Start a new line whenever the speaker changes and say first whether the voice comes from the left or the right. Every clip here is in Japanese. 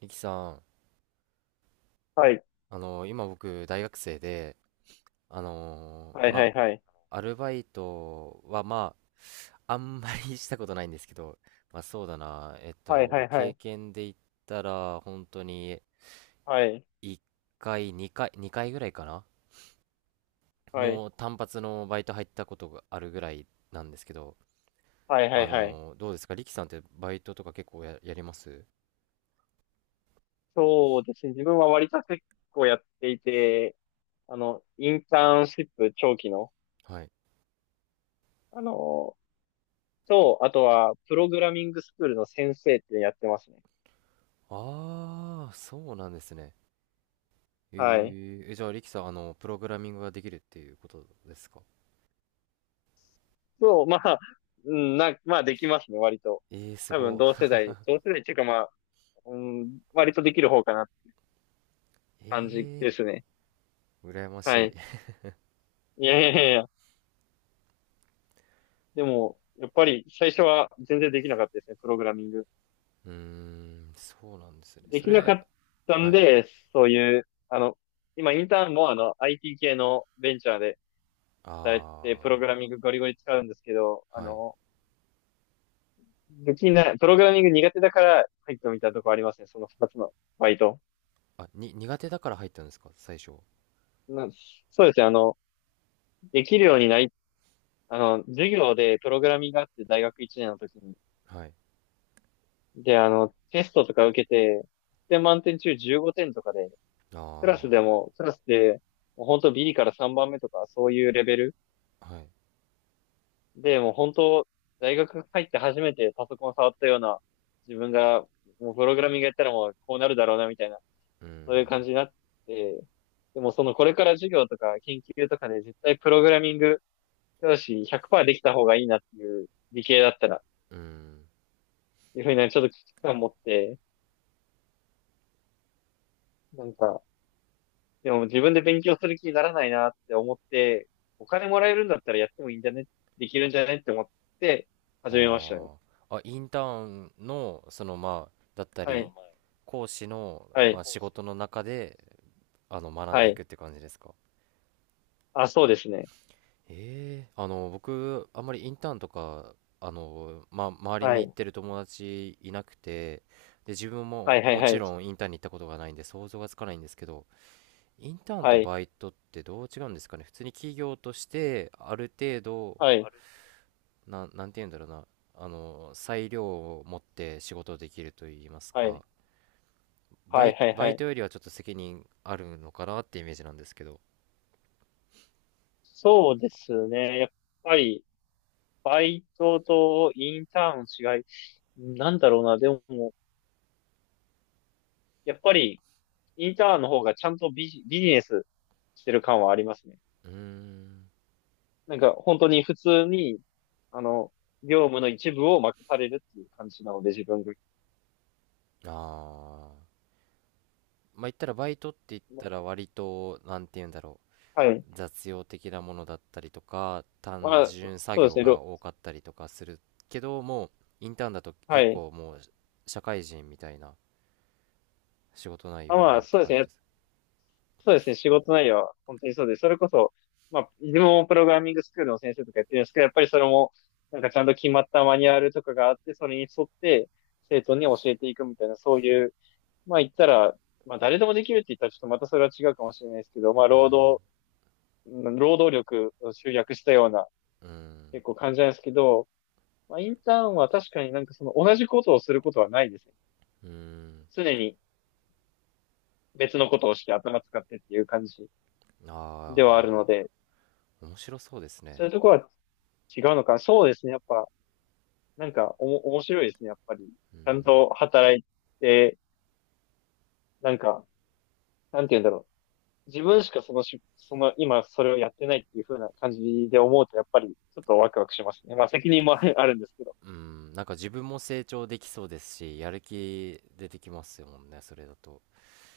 right: リキさん、
left: はい。
right: 今僕大学生で、あの
left: はいは
right: ま
left: いはい。
right: アルバイトはあんまり したことないんですけど、まあそうだな、
left: はいはいは
right: 経
left: い。
right: 験で言ったら本当に
left: はい。
right: 1回2回ぐらいかな
left: はい。
right: の単発のバイト入ったことがあるぐらいなんですけど、
left: はいはいはい。
right: どうですか、リキさんってバイトとか結構やります？
left: そうですね。自分は割と結構やっていて、インターンシップ長期の、
right: はい。
left: あの、あとは、プログラミングスクールの先生ってやってますね。
right: ああ、そうなんですね。え
left: はい。
right: じゃあ、リキさん、プログラミングができるっていうことですか？
left: そう、まあ、うん、まあできますね、割と。
right: えー、す
left: 多分
right: ごい。
left: 同世代っていうかまあ、うん、割とできる方かなって感じ
right: え
left: ですね。
right: ー、羨ま
left: は
right: しい。
left: い。いやいやいやいや。でも、やっぱり最初は全然できなかったですね、プログラミング。
right: うーん、そうなんですね。
left: で
right: そ
left: きなか
right: れ、
left: った
right: は
left: ん
right: い。
left: で、そういう、今インターンもIT 系のベンチャーで働いて、プロ
right: あ
left: グラミングゴリゴリ使うんですけど、
right: ー、はい。
left: できない、プログラミング苦手だから入ってみたとこありますね、その二つのバイト。
right: あ、苦手だから入ったんですか最初？
left: なそうですね、できるようになり、授業でプログラミングがあって大学1年の時に。
right: はい。
left: で、テストとか受けて、で、満点中15点とかで、
right: あ
left: クラスで、もう本当ビリから3番目とか、そういうレベル
right: ー、はい。
left: で、もう本当、大学入って初めてパソコン触ったような、自分が、もうプログラミングやったらもうこうなるだろうな、みたいな、
right: うー
left: そういう
right: ん、
left: 感じになって、でもそのこれから授業とか研究とかで絶対プログラミング教師100%できた方がいいなっていう理系だったら、
right: うーん。
left: いうふうにちょっと危機感持って、なんか、でも自分で勉強する気にならないなって思って、お金もらえるんだったらやってもいいんじゃねできるんじゃねって思って
right: あ
left: 始めましたね。
right: ー。あ、インターンの、その、まあ、だった
left: は
right: り、
left: い。
right: 講師の、
left: は
right: ま
left: い。
right: あ、仕事の中で、学ん
left: は
right: でい
left: い。
right: くって感じですか？
left: あ、そうですね。
right: ええ、僕、あんまりインターンとか、まあ、周り
left: は
right: に行っ
left: い。
right: てる友達いなくて、で、自分
left: は
right: も
left: いはい
right: も
left: は
right: ち
left: い。
right: ろんインターンに行ったことがないんで想像がつかないんですけど、インターン
left: は
right: と
left: い。
right: バイトってどう違うんですかね。普通に企業として、ある程度、
left: はい。あれ、
right: なんて言うんだろうな、裁量を持って仕事できると言います
left: はい。
right: か、
left: はいはいはいはいはいは
right: バ
left: い
right: イ
left: はい。
right: トよりはちょっと責任あるのかなってイメージなんですけど。
left: そうですね。やっぱり、バイトとインターンの違い。なんだろうな。でも、やっぱり、インターンの方がちゃんとビジネスしてる感はありますね。
right: うーん、
left: なんか、本当に普通に、あの、業務の一部を任されるっていう感じなので、自分
right: ああ。まあ言ったらバイトって言った
left: が。
right: ら割となんて言うんだろ
left: はい。
right: う、雑用的なものだったりとか単
left: まあ、
right: 純作
left: そうです
right: 業
left: ね。
right: が多かったりとかするけど、もうインターンだと
left: は
right: 結
left: い。
right: 構もう社会人みたいな仕事内
left: あ、
right: 容に
left: ま
right: な
left: あ、
right: るって
left: そうです
right: 感じ
left: ね。
right: です？
left: そうですね、仕事内容は本当にそうです、それこそ、まあ、自分もプログラミングスクールの先生とかやってるんですけど、やっぱりそれも、なんかちゃんと決まったマニュアルとかがあって、それに沿って生徒に教えていくみたいな、そういう、まあ言ったら、まあ誰でもできるって言ったらちょっとまたそれは違うかもしれないですけど、まあ
right: うん
left: うん労働力を集約したような
right: うん
left: 結構感じなんですけど、まあインターンは確かになんかその同じことをすることはないですね。
right: うん。
left: 常に別のことをして頭使ってっていう感じではある
right: ああ、
left: ので、
right: 面白そうです
left: そ
right: ね。
left: ういうところは違うのか。そうですね。やっぱ、なんか、面白いですね。やっぱり。
right: う
left: ちゃん
right: ん
left: と働いて、なんか、なんて言うんだろう。自分しかそのし、その、今それをやってないっていう風な感じで思うと、やっぱり、ちょっとワクワクしますね。まあ、責任も あるんですけど。
right: うん。なんか自分も成長できそうですし、やる気出てきますよもんね、それだと。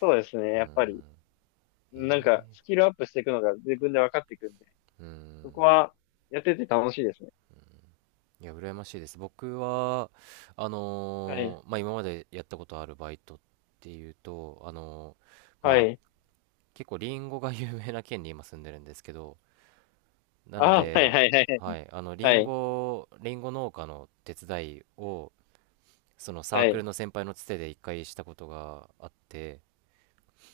left: そうですね。やっぱり、
right: うん、
left: なん
right: え
left: か、
right: え、
left: スキルアップしていくのが自分で分かっていくんで、
right: う
left: そ
right: ん。
left: こは、やってて楽しいですね。
right: いや、羨ましいです。僕は、
left: はい。
right: まあ、今までやったことあるバイトっていうと、
left: は
right: まあ、
left: い。
right: 結構リンゴが 有名な県に今住んでるんですけど、なの
left: ああ、はい
right: で、
left: はいはいはい。
right: はい、
left: はい。
right: リンゴ農家の手伝いを、そのサーク
left: は
right: ルの先輩のつてで一回したことがあって、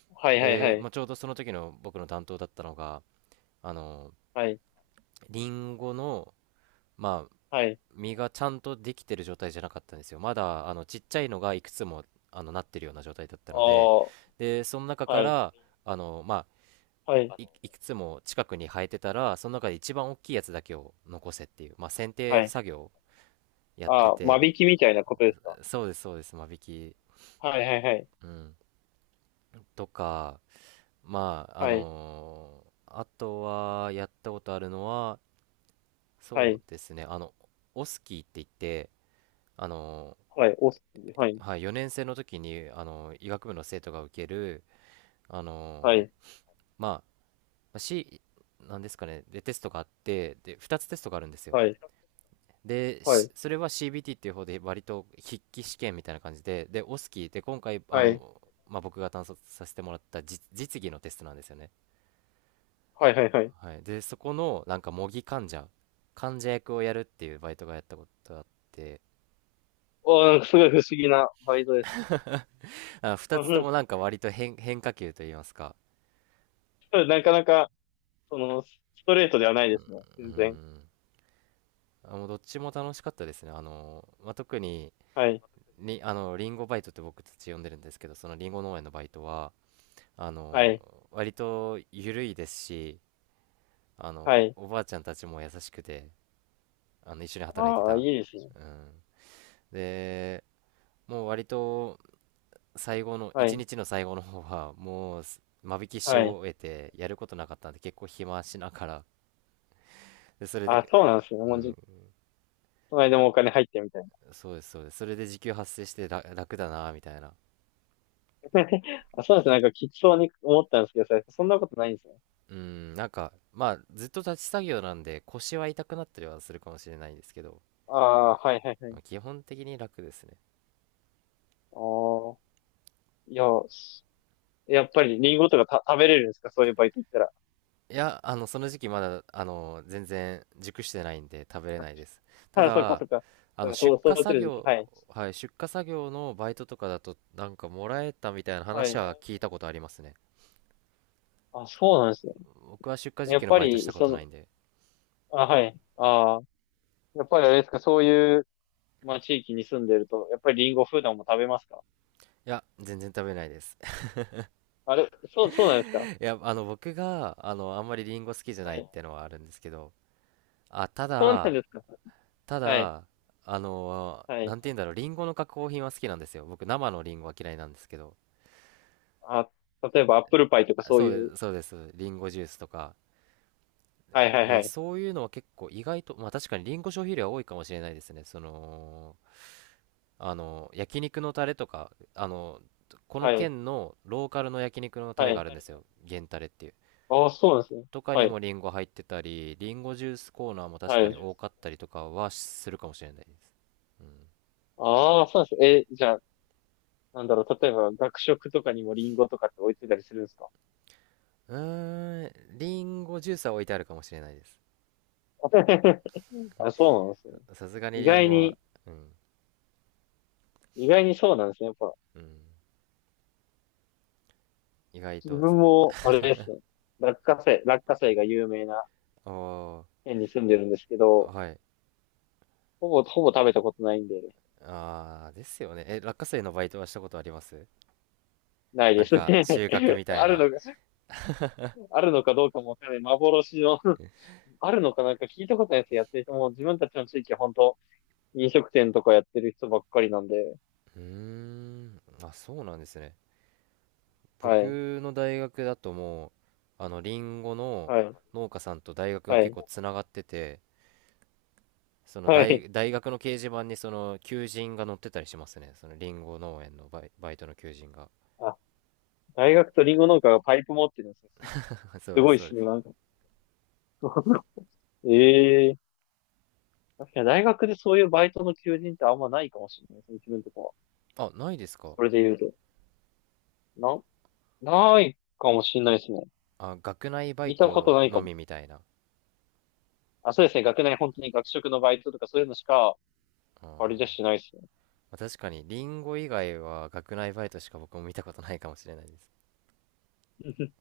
left: いはいはい
right: で、
left: はい。
right: まあ、ちょうどその時の僕の担当だったのが、あの
left: はい。
right: リンゴの、まあ、
left: はい。
right: 実がちゃんとできてる状態じゃなかったんですよ。まだちっちゃいのがいくつもなってるような状態だった
left: あ
right: ので、
left: あ、は
right: で、その中か
left: い。
right: らまあ、
left: はい。
right: いくつも近くに生えてたらその中で一番大きいやつだけを残せっていう、まあ、剪定
left: はい。
right: 作業をやって
left: ああ、間
right: て。
left: 引きみたいなことですか？
right: そうです、そうです、間引き、
left: はいはいはい。
right: うん、とか。まあ、
left: はい、
right: あとはやったことあるのは、
left: は
right: そう
left: い、
right: ですね、オスキーって言って、あの
left: はい、はい、
right: はい、4年生の時に医学部の生徒が受ける、あ
left: は
right: の
left: い、
right: まあ、なんですかね、でテストがあって、で2つテストがあるんですよ。
left: はい、
right: で
left: は
right: し
left: い、
right: それは CBT っていう方で割と筆記試験みたいな感じで、でオスキーで今回、
left: はい、
right: まあ、僕が担当させてもらった実技のテストなんですよね、
left: はい、はい、はい。
right: はい。でそこのなんか模擬患者患者役をやるっていうバイトがやったことがあって。
left: おー、なんかすごい不思議なバイトですね。
right: あ、
left: う
right: 2つ
left: んう
right: とも
left: ん
right: なんか割と変化球といいますか。
left: なかなか、ストレートではないですね。
right: う
left: 全然。
right: ん。あ、もうどっちも楽しかったですね。あの、まあ、特に、
left: はい、
right: りあの、リンゴバイトって僕たち呼んでるんですけど、そのリンゴ農園のバイトは、あ
left: は
right: の、
left: い、
right: 割と緩いですし、
left: はい。
right: おばあちゃんたちも優しくて、一緒に働いて
left: ああ、いい
right: た。
left: ですね。
right: うん。で、もう割と最後の、
left: は
right: 一
left: い、
right: 日の最後の方は、もう間引きし
left: はい。
right: 終えて、やることなかったんで、結構暇しながら、で、それ
left: あ、
right: で、
left: そうなんですね。
right: う
left: もう
right: ん、
left: じ、この間もお金入ってみたいな。
right: そうです、そうです。それで時給発生してら楽だな、みたいな。
left: あ、そうですね。なんかきつそうに思ったんですけど、そんなことないんですね。
right: うん、なんか、まあ、ずっと立ち作業なんで、腰は痛くなったりはするかもしれないんですけど、
left: ああ、はい、はい、はい。
right: まあ、基本的に楽ですね。
left: ああ、いや、やっぱりリンゴとか食べれるんですか？そういうバイト行ったら。
right: いや、その時期まだ、全然熟してないんで食べれ ないです。た
left: あ、そっか
right: だ、
left: そっか。そうか、そ
right: 出
left: う、
right: 荷
left: 育て
right: 作
left: る時期。は
right: 業、
left: い。
right: はい、出荷作業のバイトとかだと、なんかもらえたみたいな
left: は
right: 話
left: い。
right: は聞いたことありますね。
left: あ、そうなんですね。
right: 僕は出荷時
left: や
right: 期
left: っ
right: の
left: ぱ
right: バイトし
left: り、
right: たことないんで。
left: あ、はい。ああ、やっぱりあれですか、そういう、まあ、地域に住んでると、やっぱりリンゴ普段も食べますか？
right: いや、全然食べれないです。
left: あれ、そうなんですか？
right: いや、僕が、あんまりリンゴ好きじゃ
left: は
right: ないっ
left: い。
right: てのはあるんですけど、あ、
left: そうなんですか？
right: た
left: はい。
right: だ、
left: は
right: な
left: い。
right: んて言うんだろう、リンゴの加工品は好きなんですよ。僕、生のリンゴは嫌いなんですけど。
left: あ、例えばアップルパイとか
right: あ、
left: そう
right: そう
left: い
right: で
left: う。
right: す、そうです。リンゴジュースとか。
left: はいはいは
right: で、
left: い。
right: そういうのは結構意外と、まあ確かにリンゴ消費量は多いかもしれないですね。その、焼肉のタレとか、この
left: はい。
right: 県のローカルの焼肉のタ
left: は
right: レが
left: い。
right: あるんですよ。源タレっていう。
left: ああ、そうなんですね。
right: とか
left: は
right: に
left: い。
right: もリンゴ入ってたり、リンゴジュースコーナーも確
left: は
right: かに
left: い。
right: 多かったりとかはするかもしれないです。うん。
left: ああ、そうなんです。え、じゃあ、なんだろう、例えば学食とかにもリンゴとかって置いてたりするんですか？
right: うーん、リンゴジュースは置いてあるかもしれないです。
left: あ、そうなんですね。
right: さすがに
left: 意
right: リン
left: 外
right: ゴは、
left: に、
right: うん、
left: 意外にそうなんですね。やっぱ、
right: うん、意外
left: 自
right: と、そ
left: 分
right: う、
left: も、あれですね。落花生が有名な
right: あ
left: 県に住んでるんですけ
right: ー、
left: ど、
right: はい。
left: ほぼ食べたことないんで、
right: あー、ですよね。え、落花生のバイトはしたことあります？
left: ない
right: な
left: で
right: ん
left: す
right: か、
left: ね。
right: 収穫 みたい
left: ある
right: な。
left: のか、あるのかどうかもわからない。幻の あるのかなんか聞いたことないです。やってる人も、自分たちの地域は本当飲食店とかやってる人ばっかりなんで、
right: うーん、あ、そうなんですね。
left: はい、
right: 僕の大学だともう、リンゴの
left: はい、
right: 農家さんと大学が
left: はい、
right: 結構つながってて、
left: はい。
right: 大学の掲示板にその求人が載ってたりしますね。そのリンゴ農園のバイトの求人が。
left: あ、大学とリンゴ農家がパイプ持ってるんですよ。
right: そう
left: す
right: です、
left: ごいで
right: そうで
left: すね、
right: す。
left: なんか。ええー、確かに大学でそういうバイトの求人ってあんまないかもしれないですね、自分とかは。
right: あ、ないですか？
left: それで言うと。な、ないかもしれないですね。
right: あ、学内バイ
left: 見たこと
right: ト
left: ない
right: の
left: かも。
right: みみたいな。
left: あ、そうですね、学内本当に学食のバイトとかそういうのしか、
right: あ
left: あれじゃ
right: ー、
left: しないです
right: まあ確かに、リンゴ以外は学内バイトしか僕も見たことないかもしれないです。
left: ね。